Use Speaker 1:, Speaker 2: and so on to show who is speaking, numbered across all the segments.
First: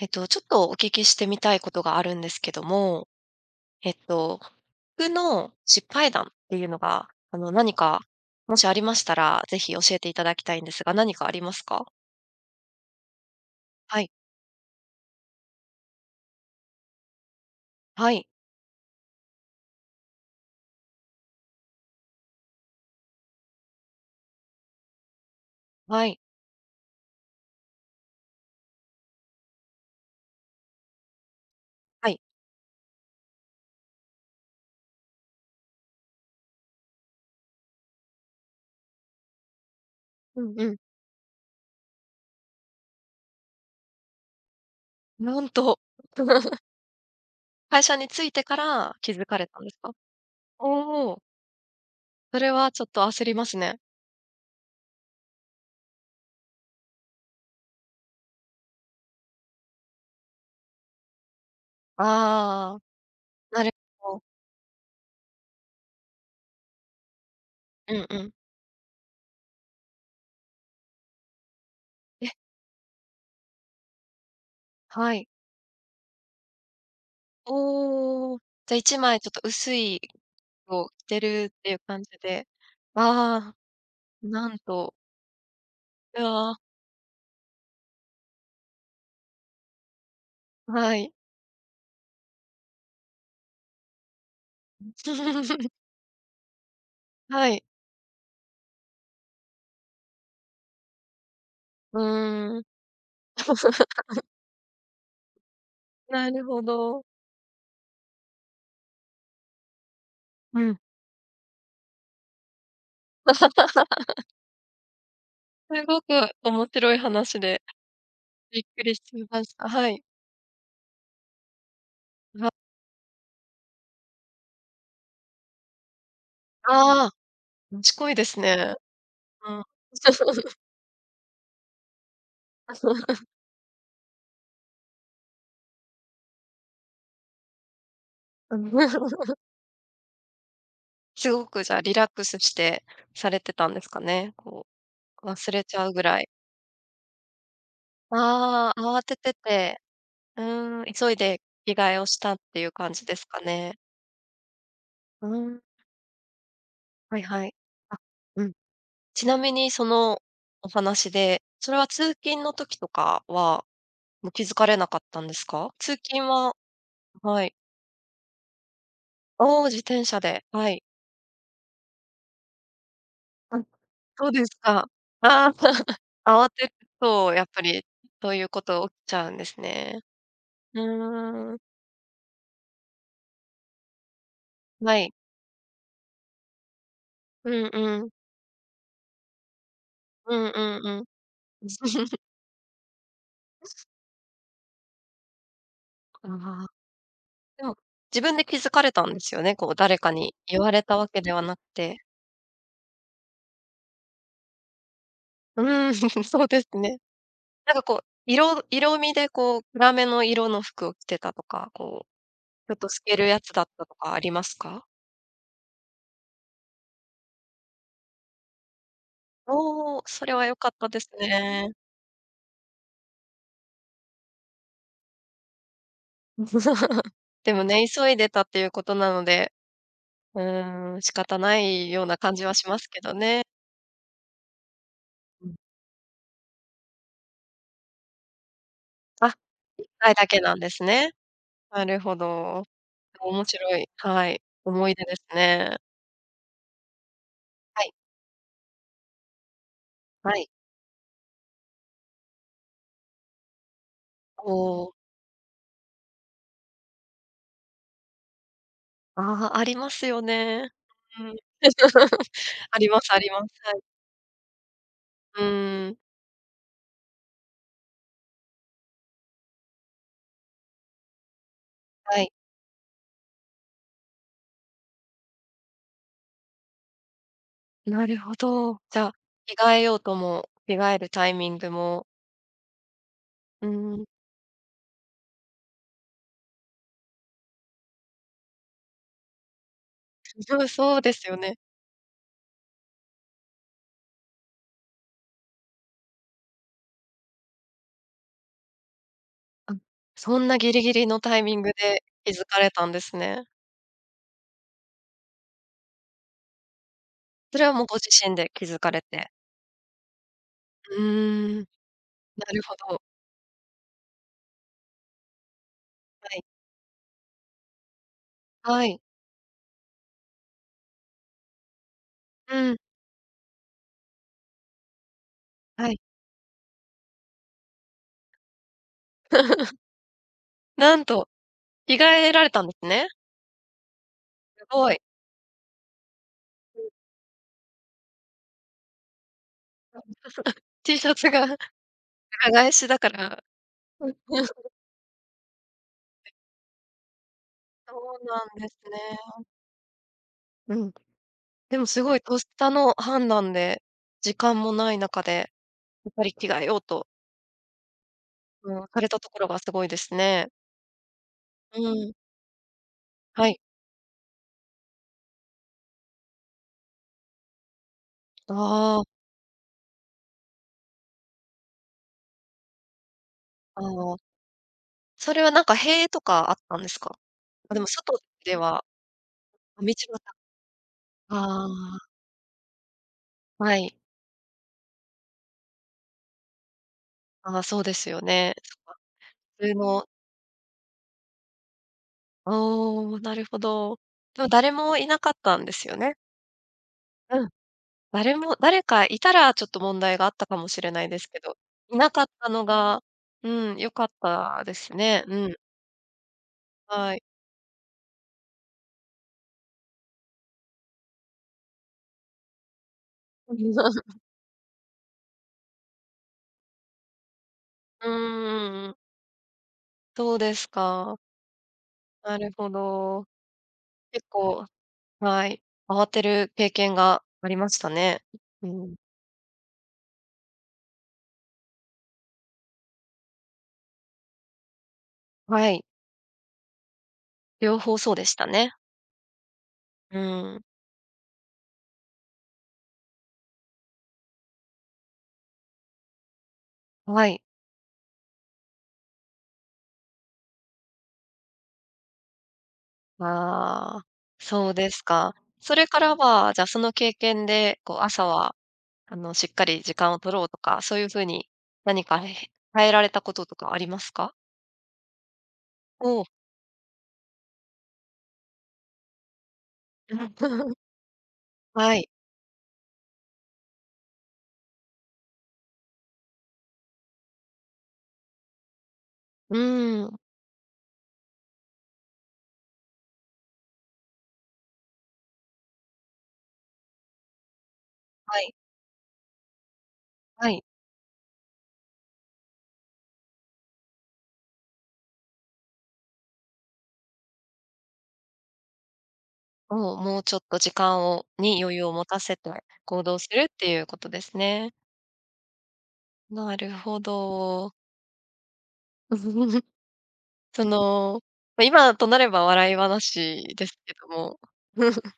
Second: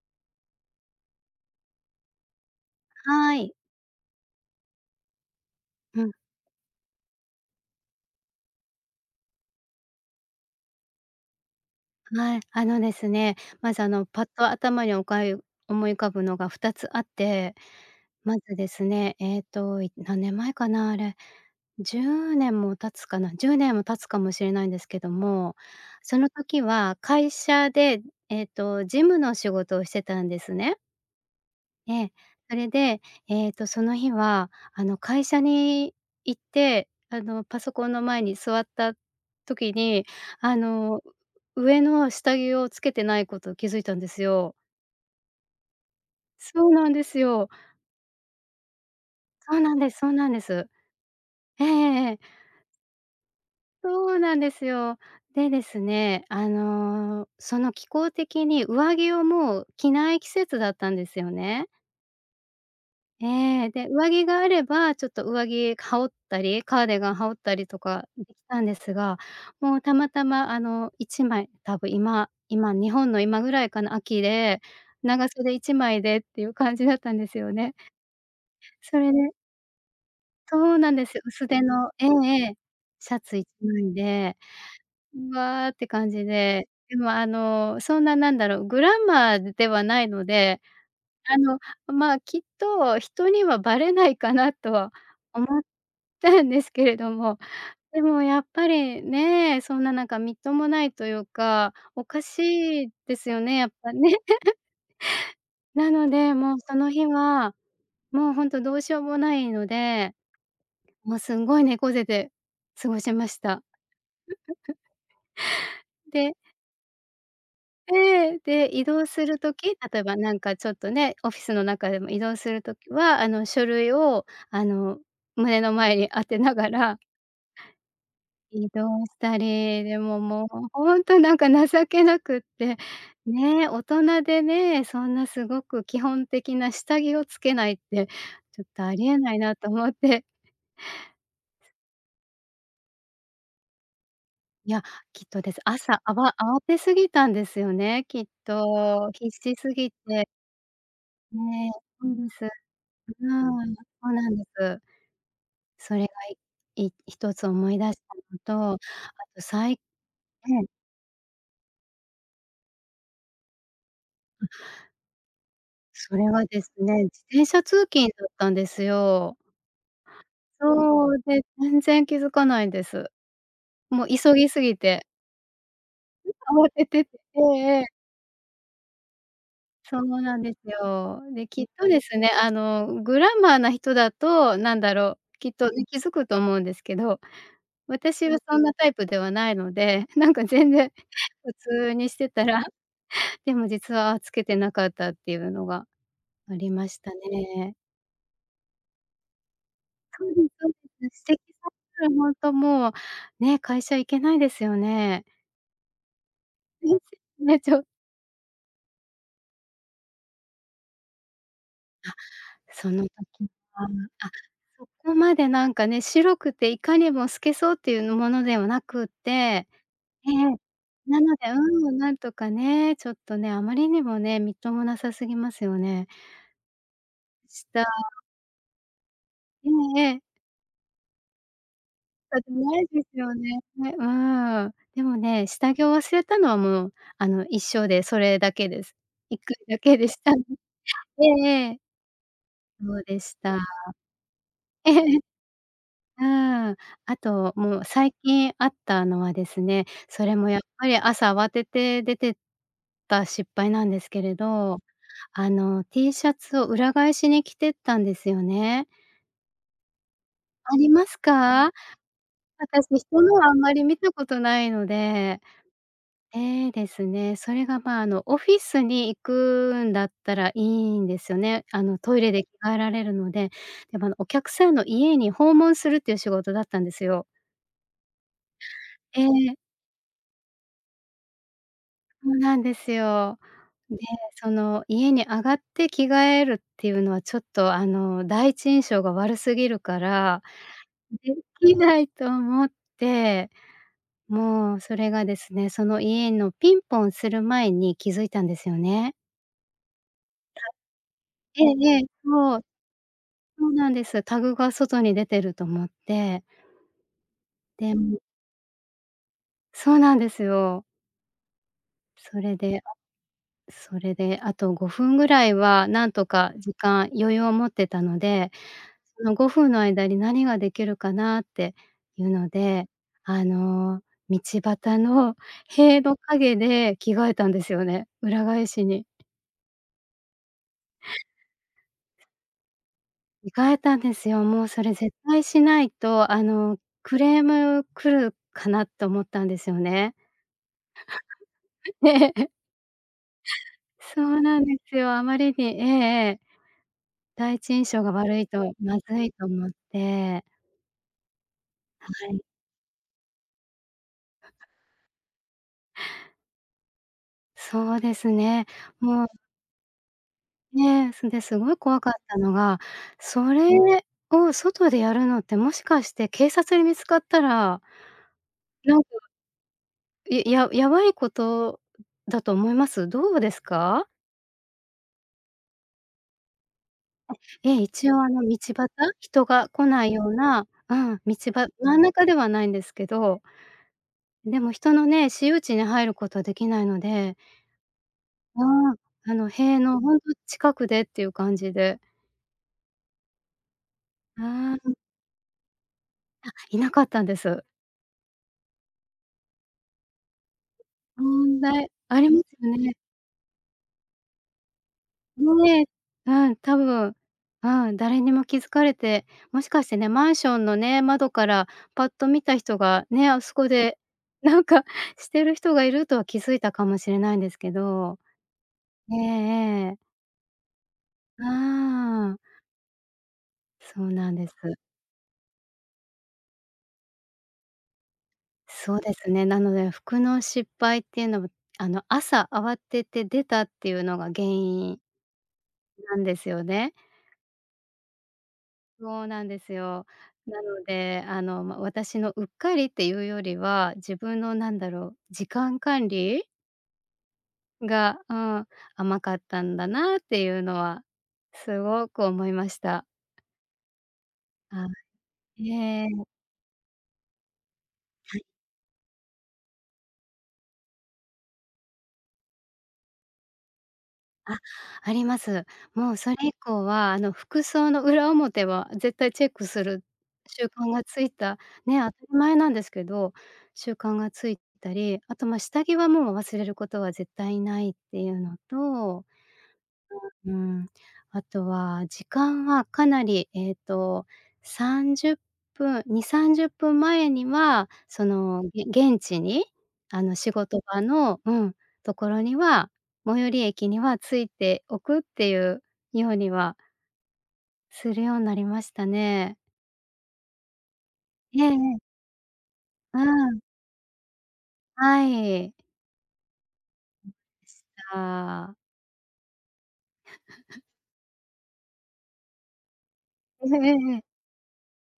Speaker 1: えっと、ちょっとお聞きしてみたいことがあるんですけども。
Speaker 2: はい。
Speaker 1: えっと服の失
Speaker 2: う
Speaker 1: 敗
Speaker 2: ん。
Speaker 1: 談っていうのが、あの、何か、もしありましたら、是非教えていただきたいんですが、何かありますか？
Speaker 2: はい、あのですね、まず、あ
Speaker 1: は
Speaker 2: の、
Speaker 1: い。
Speaker 2: パッと頭におかゆ、思い浮かぶのが2つあって。
Speaker 1: はい。
Speaker 2: まずですね、ええと、い、何年前かな、あれ。10年も経つかな、10年も経つかもしれないんですけども。
Speaker 1: はい。
Speaker 2: その時は会社で、ええと、事務の仕事をしてたんですね。え
Speaker 1: は
Speaker 2: え。
Speaker 1: い。
Speaker 2: それで、ええと、その日はあの、会社に行って、あの、パソコンの前に座った時に、
Speaker 1: う
Speaker 2: あ
Speaker 1: んうん。
Speaker 2: の、上の下着を着けてないことを気づいたんですよ。
Speaker 1: なんと。
Speaker 2: そうなんですよ。
Speaker 1: 会社に着いてから、気づかれ
Speaker 2: そう
Speaker 1: たんで
Speaker 2: なん
Speaker 1: す
Speaker 2: で
Speaker 1: か？
Speaker 2: すそうなんです。
Speaker 1: おお。
Speaker 2: ええええええ。
Speaker 1: それは、ちょっと焦りますね。
Speaker 2: そうなんですよ。で、ですね、あの、その気候的に、上着をもう着ない季節だったんですよね。
Speaker 1: ああ、な
Speaker 2: え
Speaker 1: る
Speaker 2: え。で、上
Speaker 1: ほど。
Speaker 2: 着があれば、ちょっと上着羽織ったり、カーディガン羽織ったりと
Speaker 1: うん
Speaker 2: か
Speaker 1: う
Speaker 2: で
Speaker 1: ん。
Speaker 2: きたんですが、もうたまたま、あの、1枚多分
Speaker 1: えっ。
Speaker 2: 今今、日本の今ぐらいかな、秋で、
Speaker 1: はい。
Speaker 2: 長袖1枚で、っていう感じだったんですよね。
Speaker 1: おお。じゃ、い
Speaker 2: そ
Speaker 1: ち
Speaker 2: れ
Speaker 1: まいち
Speaker 2: で
Speaker 1: ょっと薄い、
Speaker 2: そう
Speaker 1: を
Speaker 2: なん
Speaker 1: 着
Speaker 2: で
Speaker 1: て
Speaker 2: す。
Speaker 1: る
Speaker 2: 薄手
Speaker 1: っていう
Speaker 2: の
Speaker 1: 感
Speaker 2: ええ
Speaker 1: じ
Speaker 2: え
Speaker 1: で。
Speaker 2: え。シャツ
Speaker 1: わ
Speaker 2: いち
Speaker 1: あ、
Speaker 2: まいで。
Speaker 1: なんと。
Speaker 2: うわって感
Speaker 1: う
Speaker 2: じ
Speaker 1: あ。
Speaker 2: で。でも、あの、そんな何だろう、グラマーでではないので、
Speaker 1: はい。
Speaker 2: あの、まあ、きっと人には、ばれないかなと
Speaker 1: ん。
Speaker 2: は思っ たんですけれども。
Speaker 1: はい。
Speaker 2: でもやっぱりね、そんな、なんかみっともないというか、
Speaker 1: う
Speaker 2: おか
Speaker 1: ーん。
Speaker 2: しいですよね、やっぱね。なの
Speaker 1: な
Speaker 2: で、
Speaker 1: る
Speaker 2: もう、
Speaker 1: ほ
Speaker 2: その
Speaker 1: ど。
Speaker 2: 日は、もう、ほんとどうしようもないので、
Speaker 1: うん。
Speaker 2: もう、すんごい猫背で過ごしました。
Speaker 1: すごく
Speaker 2: で
Speaker 1: 面白い話で。
Speaker 2: ええ。
Speaker 1: びっ
Speaker 2: で、
Speaker 1: く
Speaker 2: 移
Speaker 1: りし
Speaker 2: 動する
Speaker 1: ました、
Speaker 2: 時、
Speaker 1: は
Speaker 2: 例
Speaker 1: い。
Speaker 2: えばなんかちょっとね、オフィスの中でも移動
Speaker 1: うわ。
Speaker 2: する時は、あの、書類を、あの、胸の前に当てながら
Speaker 1: ああ、賢いです
Speaker 2: 移
Speaker 1: ね。
Speaker 2: 動した
Speaker 1: うん。
Speaker 2: り。でも、もう、ほほんとなんか情けなくっ
Speaker 1: あ、
Speaker 2: て。
Speaker 1: そうなん
Speaker 2: ね、大人でね、そんな、すごく基本的な下着を着けないって、
Speaker 1: う
Speaker 2: ちょっ
Speaker 1: ん。
Speaker 2: とありえな いなと思って。
Speaker 1: すごくじゃ、リラックスしてされてたんですかね、こ
Speaker 2: いや、きっ
Speaker 1: う、
Speaker 2: と
Speaker 1: 忘
Speaker 2: です。
Speaker 1: れちゃう
Speaker 2: 朝、
Speaker 1: ぐ
Speaker 2: あ
Speaker 1: らい。
Speaker 2: わ慌て過ぎたんですよね、きっ
Speaker 1: ああ、慌
Speaker 2: と。
Speaker 1: て
Speaker 2: 必
Speaker 1: て
Speaker 2: 死す
Speaker 1: て。
Speaker 2: ぎて。
Speaker 1: うん。急いで
Speaker 2: ね、
Speaker 1: 着替えを
Speaker 2: そう
Speaker 1: し
Speaker 2: で
Speaker 1: た、っ
Speaker 2: す。う
Speaker 1: ていう感じですか
Speaker 2: うん、
Speaker 1: ね。
Speaker 2: そうなんです。
Speaker 1: うん。
Speaker 2: それがいい
Speaker 1: は
Speaker 2: ひ
Speaker 1: い
Speaker 2: と
Speaker 1: は
Speaker 2: つ
Speaker 1: い。
Speaker 2: 思い出
Speaker 1: あ、
Speaker 2: し
Speaker 1: うん。
Speaker 2: たのと、あ
Speaker 1: ちな
Speaker 2: と
Speaker 1: み
Speaker 2: さ
Speaker 1: に
Speaker 2: い
Speaker 1: その
Speaker 2: は
Speaker 1: お
Speaker 2: い。
Speaker 1: 話で、それは通勤の時とかは、もう気
Speaker 2: ん。
Speaker 1: づかれなかったんですか？通
Speaker 2: そ
Speaker 1: 勤
Speaker 2: れは
Speaker 1: は
Speaker 2: ですね、自
Speaker 1: は
Speaker 2: 転
Speaker 1: い。
Speaker 2: 車通勤だったんですよ。
Speaker 1: おお、自転車で。はい。
Speaker 2: そう。で、全然気づかないです。
Speaker 1: うん、
Speaker 2: も、
Speaker 1: そう
Speaker 2: 急
Speaker 1: です
Speaker 2: ぎすぎ
Speaker 1: か。
Speaker 2: て。
Speaker 1: あ、
Speaker 2: え、
Speaker 1: 慌
Speaker 2: 慌
Speaker 1: て
Speaker 2: わ
Speaker 1: る
Speaker 2: ててて、
Speaker 1: と、
Speaker 2: ええ
Speaker 1: やっぱ
Speaker 2: え
Speaker 1: り、
Speaker 2: え。
Speaker 1: そういうこと起きちゃうんです
Speaker 2: そ
Speaker 1: ね。
Speaker 2: うなんです
Speaker 1: う
Speaker 2: よ。で、
Speaker 1: ーん。
Speaker 2: きっとですね、あの、グラマーな人だと、なんだ
Speaker 1: はい。
Speaker 2: ろう、きっとい、気づくと思うんですけど、
Speaker 1: うんうん。
Speaker 2: 私はそんなタイプではないのでなん
Speaker 1: う
Speaker 2: か
Speaker 1: ん
Speaker 2: 全
Speaker 1: うん
Speaker 2: 然
Speaker 1: うん。
Speaker 2: 普通にし てたらでも実は着けてなかった、っていうのが
Speaker 1: あ
Speaker 2: あ
Speaker 1: あ、あ。
Speaker 2: りました
Speaker 1: で
Speaker 2: ね。
Speaker 1: も、自分で気づかれたんですよね？こう、誰か
Speaker 2: そ
Speaker 1: に
Speaker 2: うです
Speaker 1: 言
Speaker 2: そ
Speaker 1: わ
Speaker 2: う
Speaker 1: れたわ
Speaker 2: で
Speaker 1: け
Speaker 2: す。
Speaker 1: で
Speaker 2: 指摘
Speaker 1: はなく
Speaker 2: さ
Speaker 1: て。
Speaker 2: れたらほんともう、ね、会社行けないですよね。
Speaker 1: うん、そうです
Speaker 2: 悲しく
Speaker 1: ね。
Speaker 2: て泣い
Speaker 1: な
Speaker 2: ち
Speaker 1: ん
Speaker 2: ゃ
Speaker 1: か
Speaker 2: う。
Speaker 1: こう、色色味でこう、暗めの色の服を着てたとか、こ
Speaker 2: あっ、
Speaker 1: う、ちょっと
Speaker 2: そ
Speaker 1: 透
Speaker 2: の時
Speaker 1: けるやつだっ
Speaker 2: は、
Speaker 1: たとかあ
Speaker 2: あ、
Speaker 1: りますか？
Speaker 2: そこまでなんかね、白くていかにも透けそう、っていうものではなくって、
Speaker 1: おお、それは良
Speaker 2: ね。
Speaker 1: かったです
Speaker 2: なので、
Speaker 1: ね。
Speaker 2: うん、なんとかね、ちょっとね、あまりにもね、みっともなさすぎますよね。
Speaker 1: でも
Speaker 2: し
Speaker 1: ね、
Speaker 2: た
Speaker 1: 急いでたっていうことなので、
Speaker 2: うん、ええ。
Speaker 1: うーん、仕方ないような感
Speaker 2: だっ
Speaker 1: じ
Speaker 2: て
Speaker 1: はし
Speaker 2: な
Speaker 1: ま
Speaker 2: い
Speaker 1: す
Speaker 2: で
Speaker 1: け
Speaker 2: す
Speaker 1: ど
Speaker 2: よ
Speaker 1: ね。
Speaker 2: ねね、うん。でも
Speaker 1: う
Speaker 2: ね、
Speaker 1: ん。
Speaker 2: 下着を忘れたのはもう、あの、一生でそれだけです。
Speaker 1: あ、
Speaker 2: 1回だ
Speaker 1: いっ
Speaker 2: けで
Speaker 1: かい
Speaker 2: し
Speaker 1: だ
Speaker 2: た
Speaker 1: け
Speaker 2: ん
Speaker 1: なんですね。
Speaker 2: ええええ。
Speaker 1: なるほど。
Speaker 2: そうでし
Speaker 1: 面
Speaker 2: た。
Speaker 1: 白い。はい。思
Speaker 2: え
Speaker 1: い
Speaker 2: え。
Speaker 1: 出ですね。
Speaker 2: うん、あとも
Speaker 1: は
Speaker 2: う、
Speaker 1: い。
Speaker 2: 最近あったのはですね、そ
Speaker 1: は
Speaker 2: れ
Speaker 1: い。
Speaker 2: もやっぱり、朝慌てて出てった失敗なんですけれ
Speaker 1: お
Speaker 2: ど。
Speaker 1: お。
Speaker 2: あの、T シャツを裏返しに着てったんですよね。
Speaker 1: あ、ありますよね。
Speaker 2: あります
Speaker 1: うん。
Speaker 2: か？
Speaker 1: あ
Speaker 2: 私、
Speaker 1: りますあ
Speaker 2: 人
Speaker 1: りま
Speaker 2: の
Speaker 1: す。
Speaker 2: あん
Speaker 1: は
Speaker 2: ま
Speaker 1: い。
Speaker 2: り見たことないの
Speaker 1: う
Speaker 2: で
Speaker 1: ーん。
Speaker 2: ええ、ですね。それが、ま、あの、オフィスに行くんだったらいいんですね。あの、ト
Speaker 1: は
Speaker 2: イ
Speaker 1: い。
Speaker 2: レで着替えられるので。でも、あの、お客さんの家に、訪問するっていう仕事だったんですよ。
Speaker 1: なるほど、じゃ、
Speaker 2: え
Speaker 1: 着
Speaker 2: え。
Speaker 1: 替えようとも、着替えるタイミングも
Speaker 2: そうなんですよ。
Speaker 1: う
Speaker 2: で、
Speaker 1: ん。
Speaker 2: その家に上がって着替えるっていうのはちょっと、あの、第一印象が悪すぎるから
Speaker 1: そそうです
Speaker 2: で
Speaker 1: よね。
Speaker 2: きないと思って。もうそれがですね、その家のピンポンする前に気づいたんですよね。
Speaker 1: うん。そんな
Speaker 2: は
Speaker 1: ギリギリのタイミン
Speaker 2: い。
Speaker 1: グ
Speaker 2: ええええ。
Speaker 1: で気づ
Speaker 2: そ
Speaker 1: か
Speaker 2: う。
Speaker 1: れたんですね。
Speaker 2: そうなんです。タグが外に出てると思って。
Speaker 1: それはもうご自
Speaker 2: で
Speaker 1: 身で気づかれて。
Speaker 2: そうなんですよ。
Speaker 1: うーん。
Speaker 2: そ
Speaker 1: な
Speaker 2: れ
Speaker 1: るほ
Speaker 2: で
Speaker 1: ど。
Speaker 2: それであと5分ぐらいは何と
Speaker 1: はい。
Speaker 2: か時間、余裕を持ってたので、
Speaker 1: はい。
Speaker 2: その5分の間に何ができるかなっていうの
Speaker 1: うん。
Speaker 2: で、あの道端の
Speaker 1: はい。
Speaker 2: 塀の影で着替えたんですよね。裏返しに。
Speaker 1: なんと、着替えられたんですね。
Speaker 2: 着替えたんですよ。も
Speaker 1: す
Speaker 2: うそ
Speaker 1: ご
Speaker 2: れ
Speaker 1: い。
Speaker 2: 絶対しないと、あの、
Speaker 1: うん。
Speaker 2: クレーム来るかなと思ったんですよね。
Speaker 1: T シャツが裏
Speaker 2: で
Speaker 1: 返しだから。うん。
Speaker 2: そうなん ですよ。あまりに、ええ
Speaker 1: うん。
Speaker 2: ええ。第一印
Speaker 1: そ
Speaker 2: 象が
Speaker 1: うな
Speaker 2: 悪い
Speaker 1: んで
Speaker 2: と
Speaker 1: す
Speaker 2: まずい
Speaker 1: ね。
Speaker 2: と思って。
Speaker 1: うん。でもすごい
Speaker 2: はい。
Speaker 1: 咄嗟の判断で時間もない中で、やっぱり着替えようと
Speaker 2: そうですね、
Speaker 1: うん。された
Speaker 2: も
Speaker 1: と
Speaker 2: う
Speaker 1: ころがすごいですね。
Speaker 2: ね、そんですごい
Speaker 1: う
Speaker 2: 怖かっ
Speaker 1: ん。
Speaker 2: たのが、
Speaker 1: は
Speaker 2: そ
Speaker 1: い。
Speaker 2: れを外でやるのってもしかして警察に見つかったら
Speaker 1: あ
Speaker 2: なん
Speaker 1: あ。
Speaker 2: か、いややばいことだと思います？どうです
Speaker 1: あ
Speaker 2: か？
Speaker 1: あ。それはなんか塀とかあったんですか？
Speaker 2: え。え
Speaker 1: あ、で
Speaker 2: え。
Speaker 1: も
Speaker 2: 一
Speaker 1: 外
Speaker 2: 応あの
Speaker 1: で
Speaker 2: 道
Speaker 1: は、
Speaker 2: 端。人が
Speaker 1: あ、
Speaker 2: 来
Speaker 1: 道
Speaker 2: ない
Speaker 1: 端。
Speaker 2: ような、うん。道
Speaker 1: あ
Speaker 2: ば真
Speaker 1: あ。
Speaker 2: ん中ではないんですけど、でも人のね
Speaker 1: はい。
Speaker 2: 私有地に入ることはできないので
Speaker 1: ああ。そうですよね。
Speaker 2: あ
Speaker 1: そっ
Speaker 2: あ。
Speaker 1: か。
Speaker 2: あの
Speaker 1: 普通
Speaker 2: 塀の
Speaker 1: の
Speaker 2: ほんと近くでっていう感じで。
Speaker 1: あ、おお。なるほど。でも誰
Speaker 2: ああ、うん。
Speaker 1: もいなかったんですよね。
Speaker 2: あ、いなかったんで
Speaker 1: うん。
Speaker 2: す。
Speaker 1: 誰も誰かいたらちょっと問題があったかもしれないですけど、
Speaker 2: 問題
Speaker 1: いな
Speaker 2: あ
Speaker 1: かっ
Speaker 2: りま
Speaker 1: たの
Speaker 2: すよね。
Speaker 1: がうん。良かったですね。うん。
Speaker 2: うん、ね。うん、多
Speaker 1: は
Speaker 2: 分、
Speaker 1: い。
Speaker 2: うん。誰にも気づかれてもしかしてね。マンションのね、窓からパッと見た人が、ね、あそこで なんかしてる人がいるとは気づいたかもしれないんですけ
Speaker 1: うん
Speaker 2: ど。
Speaker 1: うんうん。
Speaker 2: ええええ。
Speaker 1: そうですか。
Speaker 2: う
Speaker 1: な
Speaker 2: ん。
Speaker 1: るほど。
Speaker 2: そう
Speaker 1: 結
Speaker 2: なんです。
Speaker 1: 構はい。慌てる経験がありましたね。う
Speaker 2: そ
Speaker 1: ん。
Speaker 2: うですね。なので、服の失敗っていうの、ぶあの、朝慌てて出たっていうのが原因
Speaker 1: はい。
Speaker 2: なんですよね。
Speaker 1: 両方そうでしたね。
Speaker 2: そうなんですよ。
Speaker 1: う
Speaker 2: な
Speaker 1: ん。
Speaker 2: ので、あの、ま、私のうっかりっていうよりは、自分の何だろう、時間管理。
Speaker 1: う、わい。
Speaker 2: が、うん、甘かったんだなっていうのはすごく思いました。
Speaker 1: ああ、そう
Speaker 2: ああ。
Speaker 1: ですか。それか
Speaker 2: へ
Speaker 1: ら
Speaker 2: え。
Speaker 1: は、じゃ、その経験で、こう、朝
Speaker 2: はい。
Speaker 1: は、あの、しっかり時間を取ろうとか、そういう風に何かへへ変えられたこととかありますか？
Speaker 2: あ、あります。もう
Speaker 1: おお。
Speaker 2: それ以降は、あの、服装の裏表は絶対チェックする
Speaker 1: うん。
Speaker 2: 習 慣がついた、
Speaker 1: は
Speaker 2: ね、
Speaker 1: い。
Speaker 2: 当たり前なんですけど、習慣がついたり、あと、ま、下着はもう忘れることは絶対ないっていうのと、
Speaker 1: うんうんうん。
Speaker 2: うん、あとは時間はかなり、えっと、30分、2、30分前には、そ
Speaker 1: はい。
Speaker 2: のげ現地に、あの、
Speaker 1: は
Speaker 2: 仕
Speaker 1: い。
Speaker 2: 事場の、うん、ところには、最寄り駅には着いておくっていうようにはするようなりましたね。
Speaker 1: お、もうちょっと時間を
Speaker 2: え
Speaker 1: に
Speaker 2: ええ
Speaker 1: 余裕を
Speaker 2: え。
Speaker 1: 持たせて行動
Speaker 2: う
Speaker 1: するっ
Speaker 2: ん。
Speaker 1: ていうことですね。
Speaker 2: はい。
Speaker 1: なるほど。
Speaker 2: した。
Speaker 1: そ の、ま、今となれば笑い話 で
Speaker 2: え
Speaker 1: す
Speaker 2: え
Speaker 1: けど
Speaker 2: ええ。
Speaker 1: も。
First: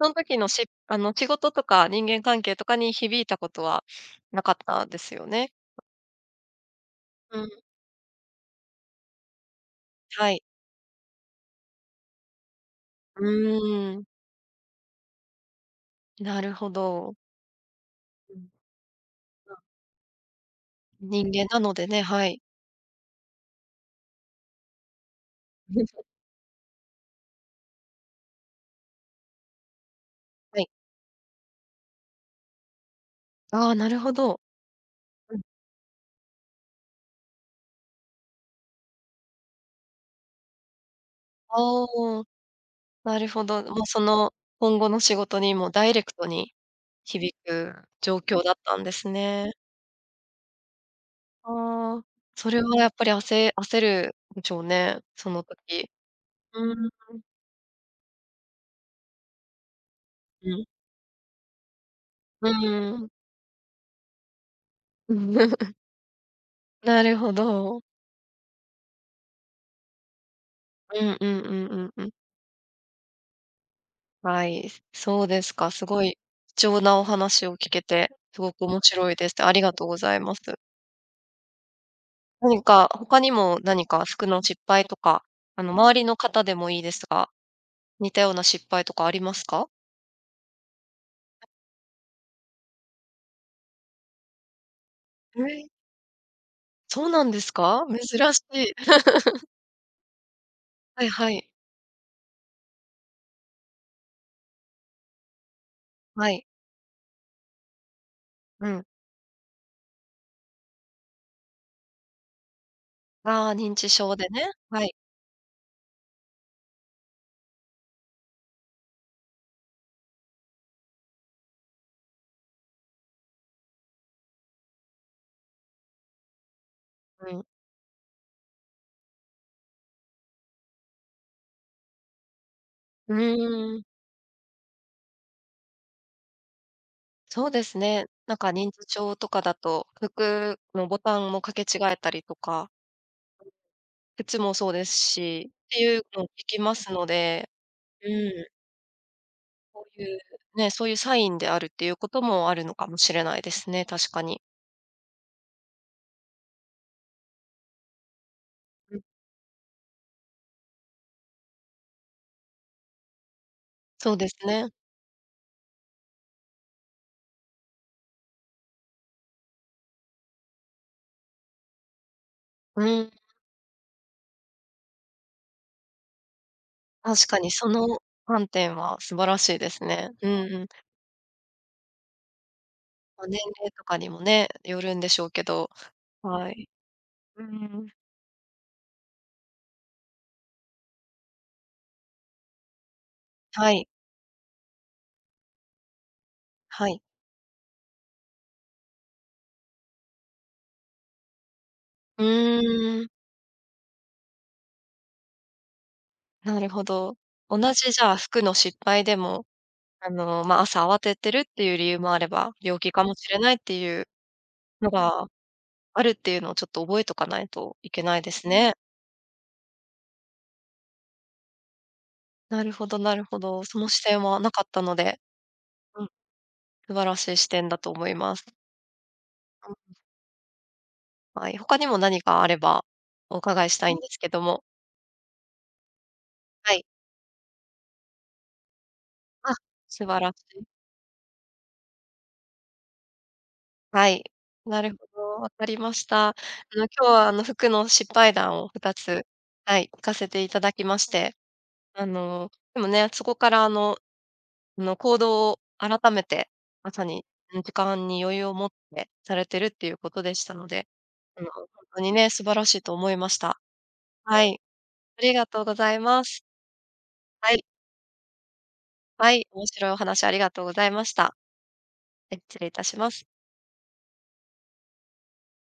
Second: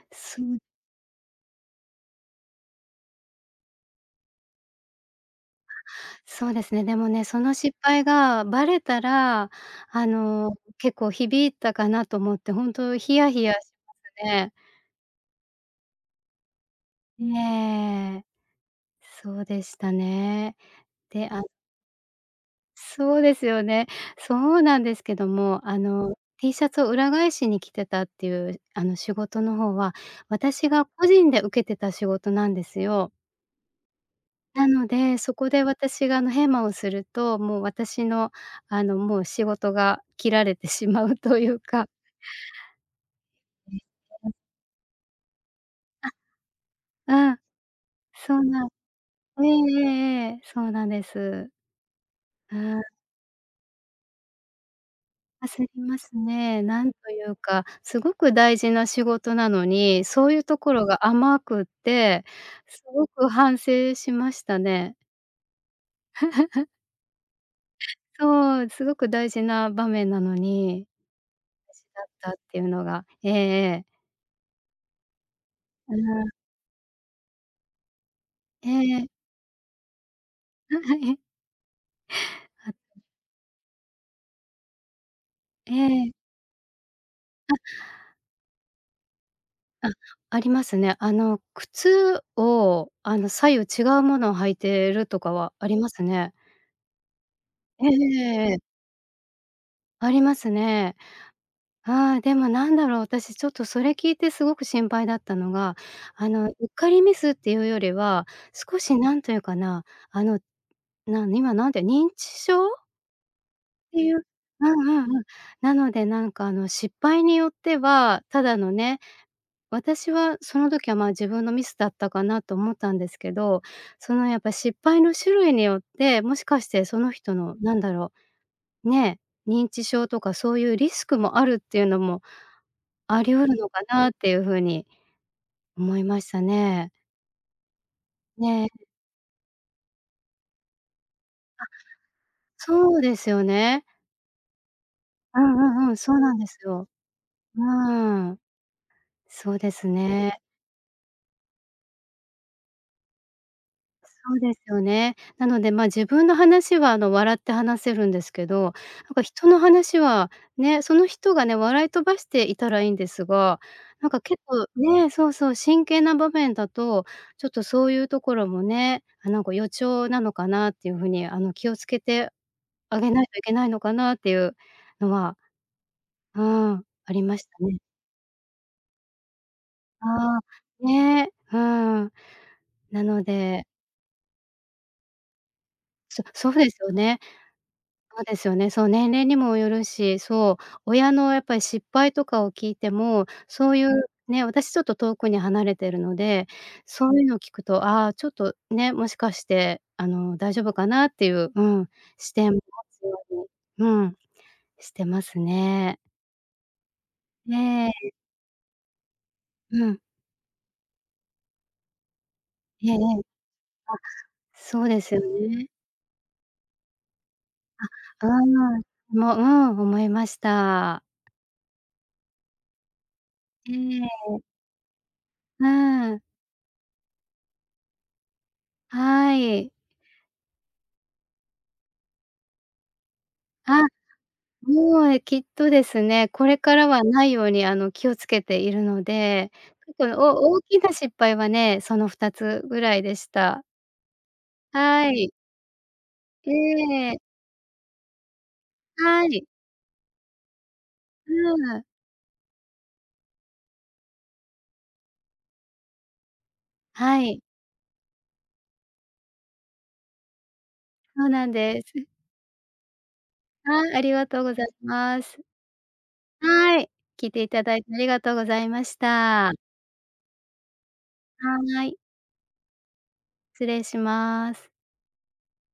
Speaker 1: その時の、
Speaker 2: す
Speaker 1: しあの、仕事とか人間関係とかに、響いたことはなかったですよね？
Speaker 2: そうですね。でもね、
Speaker 1: う
Speaker 2: そ
Speaker 1: ん。
Speaker 2: の失敗がバレたら、あ
Speaker 1: はい。
Speaker 2: の、結構響いたかなと思って本当ヒ
Speaker 1: う
Speaker 2: ヤヒヤしま
Speaker 1: ーん。
Speaker 2: すね。
Speaker 1: なるほど。
Speaker 2: ええ。
Speaker 1: うん。
Speaker 2: そう
Speaker 1: あ。
Speaker 2: でしたね。
Speaker 1: 人
Speaker 2: で、あ
Speaker 1: 間なのでね。はい。
Speaker 2: そうですよね。そうなんですけども。あ の、T シャツを裏返しに着てたっていう、あの、仕事の方は、
Speaker 1: はい。
Speaker 2: 私が個人で受けてた仕事なんですよ。
Speaker 1: ああ、なるほど。
Speaker 2: なので、そ
Speaker 1: うん。
Speaker 2: こで私が、あの、ヘマをすると、もう私の、あの、もう仕事が切られてしまうという
Speaker 1: あ
Speaker 2: か。
Speaker 1: あ、なるほど。もうその、今後の仕事にもダイレ
Speaker 2: あ。
Speaker 1: クトに
Speaker 2: あ
Speaker 1: 響
Speaker 2: あ、
Speaker 1: く状
Speaker 2: そ
Speaker 1: 況
Speaker 2: ん
Speaker 1: だっ
Speaker 2: なん。
Speaker 1: たんです
Speaker 2: ええ
Speaker 1: ね。
Speaker 2: ええええ。そうなんです。
Speaker 1: ああ。そ
Speaker 2: う
Speaker 1: れは
Speaker 2: ん。
Speaker 1: やっぱり、あせ焦るでしょうね、その
Speaker 2: 焦り
Speaker 1: 時。
Speaker 2: ますね。
Speaker 1: う
Speaker 2: な
Speaker 1: ん。
Speaker 2: んというか、すごく大事な仕事なのに、そういう
Speaker 1: う
Speaker 2: と
Speaker 1: ん。
Speaker 2: ころが甘くて。
Speaker 1: う
Speaker 2: す
Speaker 1: ー
Speaker 2: ご
Speaker 1: ん。
Speaker 2: く反省しましたね。
Speaker 1: なるほど。
Speaker 2: そう、すごく大事な場面なのに。
Speaker 1: うんうんうん うん、う
Speaker 2: だっ
Speaker 1: ん。
Speaker 2: たっていうのが。ええ。
Speaker 1: はい、そうですか。す
Speaker 2: う
Speaker 1: ごい
Speaker 2: ん。
Speaker 1: 貴重なお話を聞けて、すごく
Speaker 2: え
Speaker 1: 面
Speaker 2: えええ。
Speaker 1: 白いです。ありがとうございます。なんか 他にも、何か服の失敗とか、あの、
Speaker 2: え
Speaker 1: 周り
Speaker 2: え。
Speaker 1: の方でもいいですが、似
Speaker 2: あ。
Speaker 1: たような失敗とかありますか？
Speaker 2: あ、ありますね。あの、靴を、あの、左右違うものを履いているとか
Speaker 1: へ
Speaker 2: は
Speaker 1: え。
Speaker 2: ありますね。
Speaker 1: そうなんですか？
Speaker 2: えええ
Speaker 1: 珍し
Speaker 2: えええええ。
Speaker 1: い。
Speaker 2: ありますね。
Speaker 1: はいはい。
Speaker 2: ああ、でもなんだろう。私ちょっとそれ聞いてすごく心配だったのが、あ
Speaker 1: はい。
Speaker 2: の、うっかりミスっていうよりは、
Speaker 1: う
Speaker 2: 少
Speaker 1: ん。
Speaker 2: しなんというかな、あの、な今なんて認知症
Speaker 1: ああ、認知
Speaker 2: てい
Speaker 1: 症
Speaker 2: う。
Speaker 1: でね。
Speaker 2: う
Speaker 1: は
Speaker 2: ん
Speaker 1: い。
Speaker 2: うんうん。なのでなんか、あの、失敗によっては、ただのね、私はその時は、ま、自分のミスだったかなと思ったんですけど。その、やっぱ、失敗の種類によって、もしかしてその
Speaker 1: う
Speaker 2: 人
Speaker 1: ん。
Speaker 2: のなんだろうね、認知症とかそういうリスクもあるっていうのも、
Speaker 1: う
Speaker 2: あり得るの
Speaker 1: ー
Speaker 2: か
Speaker 1: ん。
Speaker 2: なっていう風に思いましたね。
Speaker 1: そうですね。なんか認知
Speaker 2: ね。
Speaker 1: 症とかだと、服のボタンも掛
Speaker 2: あ。
Speaker 1: け違えたりとか。
Speaker 2: そうですよね。
Speaker 1: 靴もそうです
Speaker 2: う
Speaker 1: し、っ
Speaker 2: ん
Speaker 1: て
Speaker 2: うんうん。
Speaker 1: いう
Speaker 2: そう
Speaker 1: のも聞
Speaker 2: なんです
Speaker 1: きま
Speaker 2: よ。
Speaker 1: すので
Speaker 2: う
Speaker 1: う
Speaker 2: ーん。
Speaker 1: ん。
Speaker 2: そうで
Speaker 1: こ
Speaker 2: す
Speaker 1: ういう
Speaker 2: ね。
Speaker 1: ね、そういうサインであるっていうことも、あるのかもしれないですね、確か
Speaker 2: そ
Speaker 1: に。
Speaker 2: うですよね。なので、ま、自分の話は、あの、笑って話せるんですけど。
Speaker 1: うん。
Speaker 2: なんか人の話はね、その人がね、笑い飛ばしていたらいんですが。なん
Speaker 1: そう
Speaker 2: か
Speaker 1: です
Speaker 2: 結構
Speaker 1: ね。
Speaker 2: ね、そうそう、真剣な場面だと、ちょっとそういうところもね、なんか予兆なのかなっていう風に、あの、気を付けて
Speaker 1: う
Speaker 2: あげ
Speaker 1: ん。
Speaker 2: ないといけないのかなっていうのは、うん、あり
Speaker 1: 確
Speaker 2: ま
Speaker 1: か
Speaker 2: し
Speaker 1: に、
Speaker 2: た
Speaker 1: そ
Speaker 2: ね。
Speaker 1: の観点は素晴らしいです
Speaker 2: あ。
Speaker 1: ね。うんうん。
Speaker 2: ね。うん。なの
Speaker 1: ま、年
Speaker 2: で
Speaker 1: 齢とかにもね、よるんでしょうけど。
Speaker 2: そ
Speaker 1: は
Speaker 2: そう
Speaker 1: い。
Speaker 2: ですよね
Speaker 1: うんうんうん。
Speaker 2: そうですよね。そう、年齢にもよるし。そう、親のやっぱり失敗とかを聞いても、
Speaker 1: は
Speaker 2: そうい
Speaker 1: い。
Speaker 2: うね。私ちょっと遠くに離れているので、
Speaker 1: はい。
Speaker 2: そういうのを聞くと、あ、ちょっと、ね、もしかしてあの、大丈夫かなっていう、うん。
Speaker 1: う
Speaker 2: 視点持
Speaker 1: ー
Speaker 2: つ
Speaker 1: ん。
Speaker 2: ように、うん、してますね。
Speaker 1: なるほど。同じ、
Speaker 2: え
Speaker 1: じ
Speaker 2: え。
Speaker 1: ゃあ、服の失敗でも、
Speaker 2: うん。
Speaker 1: あの、ま、朝慌ててるっていう理由もあれば、病
Speaker 2: え
Speaker 1: 気
Speaker 2: えええ。
Speaker 1: かも
Speaker 2: あ、
Speaker 1: しれないっていう
Speaker 2: そう
Speaker 1: の
Speaker 2: ですよ
Speaker 1: が
Speaker 2: ね。
Speaker 1: あるっていうのをちょっと覚えとかないといけない
Speaker 2: あ、
Speaker 1: で
Speaker 2: う
Speaker 1: すね。
Speaker 2: ーん、も、うーん、思いました。
Speaker 1: なるほどなるほど。
Speaker 2: え
Speaker 1: その
Speaker 2: え
Speaker 1: 視点
Speaker 2: え
Speaker 1: は
Speaker 2: え。
Speaker 1: なかったので
Speaker 2: う
Speaker 1: うん。
Speaker 2: ん。
Speaker 1: 素晴らしい視点だと思います。
Speaker 2: は
Speaker 1: う
Speaker 2: い。
Speaker 1: ん。はい、他にも何かあれば、お伺いし
Speaker 2: あ、
Speaker 1: たいんですけども。
Speaker 2: もえきっとですね、これ
Speaker 1: は
Speaker 2: か
Speaker 1: い。
Speaker 2: らはないように、あの、気をつけているので、
Speaker 1: あ、
Speaker 2: くと
Speaker 1: 素晴らし
Speaker 2: お大
Speaker 1: い。
Speaker 2: きな失敗はね、その2つぐらいでした。
Speaker 1: はい、なるほ
Speaker 2: はい。
Speaker 1: ど。わかりました。あ
Speaker 2: え
Speaker 1: の、今日
Speaker 2: え。
Speaker 1: は、あの、服の失敗談を2つ
Speaker 2: はい。
Speaker 1: はい、聞かせていただきまして、
Speaker 2: う、あ。
Speaker 1: あの、でもね、そこから、あのあの、行動を改めて、まさ
Speaker 2: は
Speaker 1: に、
Speaker 2: い。
Speaker 1: ん、時間に余裕を持ってされてるっていうことでしたので、
Speaker 2: そう
Speaker 1: あ
Speaker 2: な
Speaker 1: の、
Speaker 2: ん
Speaker 1: ほん
Speaker 2: です。
Speaker 1: と
Speaker 2: う。
Speaker 1: にね、素晴らしいと思いました。
Speaker 2: はい、ありがとう
Speaker 1: は
Speaker 2: ご
Speaker 1: い、
Speaker 2: ざい
Speaker 1: あ
Speaker 2: ま
Speaker 1: り
Speaker 2: す。
Speaker 1: がとうございます。
Speaker 2: はい。聞いてい
Speaker 1: はい。
Speaker 2: ただいてありがとうございまし
Speaker 1: はい、
Speaker 2: た。
Speaker 1: 面白いお話ありがとうございました。は
Speaker 2: はい。
Speaker 1: い、え、つれいたします。
Speaker 2: 失礼します。